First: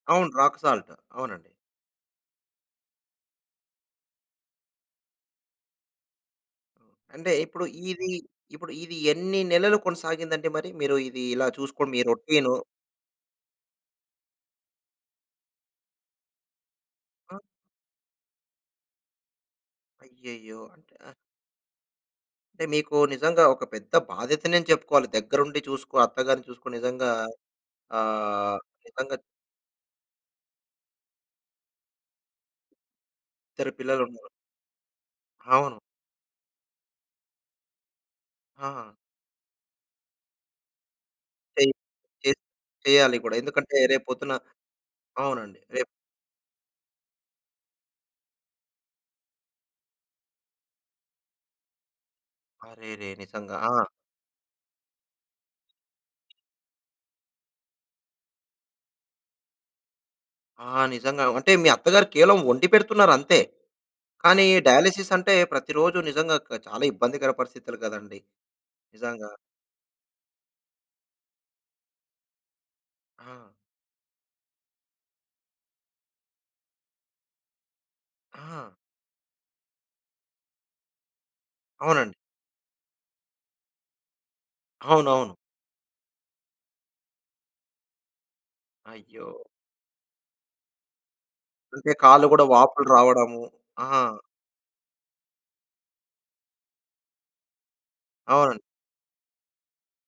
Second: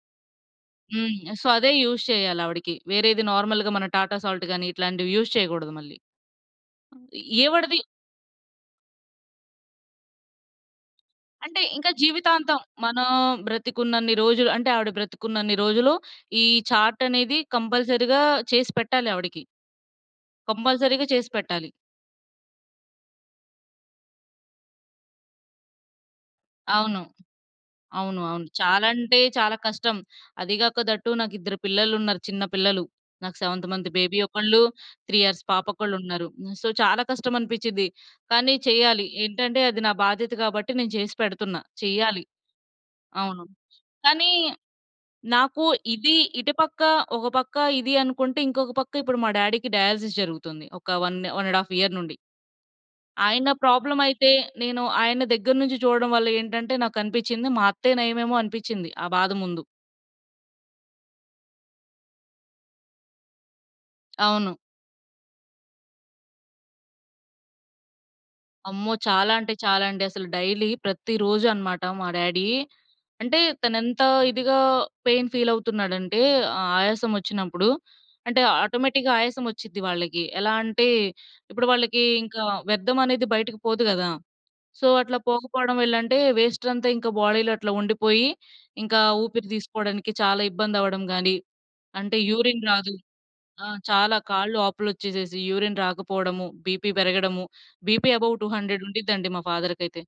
అవును. Rock salt హ్మ్. So, అవునండి. అదే యూజ్ చేయాలావిడకి. వేరేది నార్మల్‌గా మన టాటా సాల్ట్ గాని, ఇట్లాంటివి యూజ్ చేయకూడదు మళ్ళీ. అంటే, ఇప్పుడు ఎవడది ఇది ఇప్పుడు ఇది ఎన్ని నెలలు కొనసాగిందంటే, మరి మీరు ఇది ఇలా అంటే, చూసుకో ఇంకా మీ రోటీను. జీవితాంతం మనం బ్రతికున్నన్ని రోజులు అంటే, ఆవిడ బ్రతికున్నన్ని రోజులు ఈ చార్టనేది అ! కంపల్సరీగా చేసి పెట్టాలి ఆవిడకి. అయ్యయ్యో! అంటే కంపల్సరీగా అ చేసి పెట్టాలి. అంటే మీకు నిజంగా ఒక పెద్ద బాధ్యతనే చెప్పుకోవాలి. దగ్గరుండి చూసుకో అత్తగారిని చూసుకో అవును. నిజంగా అవును, అవును. అహ్, చాలా నిజంగా అంటే చాలా కష్టం. అది గాకా దట్ టూ నాకిద్దరు పిల్లలున్నారు చిన్న పిల్లలు. నాకు 7 ఇద్దరు మంత్ బేబీ పిల్లలున్నారు. ఒకళ్ళు, 3 ఇయర్స్ పాప అవును. ఒకళ్ళున్నారు. హ్మ్ సో, చాలా కష్టమనిపించింది. కానీ ఆహా! చెయ్యాలి. ఏంటంటే అది నా బాధ్యత గాబట్టి, నేను చేసి పెడుతున్నా. చేయ్ చెయ్యాలి. చే చేయాలి గూడా. అవును. ఎందుకంటే కానీ, రేపొద్దున్న అవునండి. నాకు రేపు ఇది ఇటు పక్క ఒక పక్క ఇది అనుకుంటే, ఇంకొక పక్క ఇప్పుడు మా డాడీకి డయాలిసిస్ జరుగుతుంది. ఒక 1, 1 ½ ఇయర్ నుండి. అరెరే! ఆయన నిజంగా! ఆ! ప్రాబ్లమయితే, నేను ఆయన దగ్గర నుంచి చూడడం వల్ల ఏంటంటే నాకనిపించింది. మా అత్తయ్య నయమేమో అనిపించింది ఆ బాధ ముందు. ఆ! నిజంగా అంటే, మీ అత్తగారు కేవలం వండిపెడుతున్నారంతే. కానీ అవును. డయాలిసిస్ అంటే ప్రతిరోజు నిజంగా క చాలా ఇబ్బందికర పరిస్థితులు గదండీ! అమ్మో నిజంగా. చాలా అంటే చాలా అండి అసలు. డైలీ ప్రతిరోజన్నమాట మా డాడీ. అంటే ఆ! తనేంత ఇదిగా పెయిన్ ఫీల్ అవుతున్నాడంటే, ఆ ఆయాసం వచ్చినప్పుడు అంటే, ఆహా! ఆటోమేటిక్‌గా ఆయాసం వచ్చిద్ది వాళ్ళకి ఎలా అంటే, ఇప్పుడు వాళ్ళకి అవునండి. ఇంకా వ్యర్థం అనేది బయటకి పోదు గదా! సో, అట్లా అవునవును. పోకపోవడం వెల్లంటే వేస్టంతా ఇంకా బాడీలో అట్లా ఉండిపోయి, ఇంకా అయ్యో! ఊపిరి తీసుకోడానికి చాలా ఇబ్బందవ్వడం గాని, అంటే అంటే కాళ్ళు కూడా యూరిన్ వాపులు రాదు. రావడము. ఆ! ఆహా! చాలా కాళ్ళు వాపులొచ్చేసేసి, యూరిన్ రాకపోవడము, బీపీ పెరగడము, బీపీ అబోవ్ టూ అవునండి. హండ్రెడ్ ఉండిద్దండి మా ఫాదర్‌కైతే.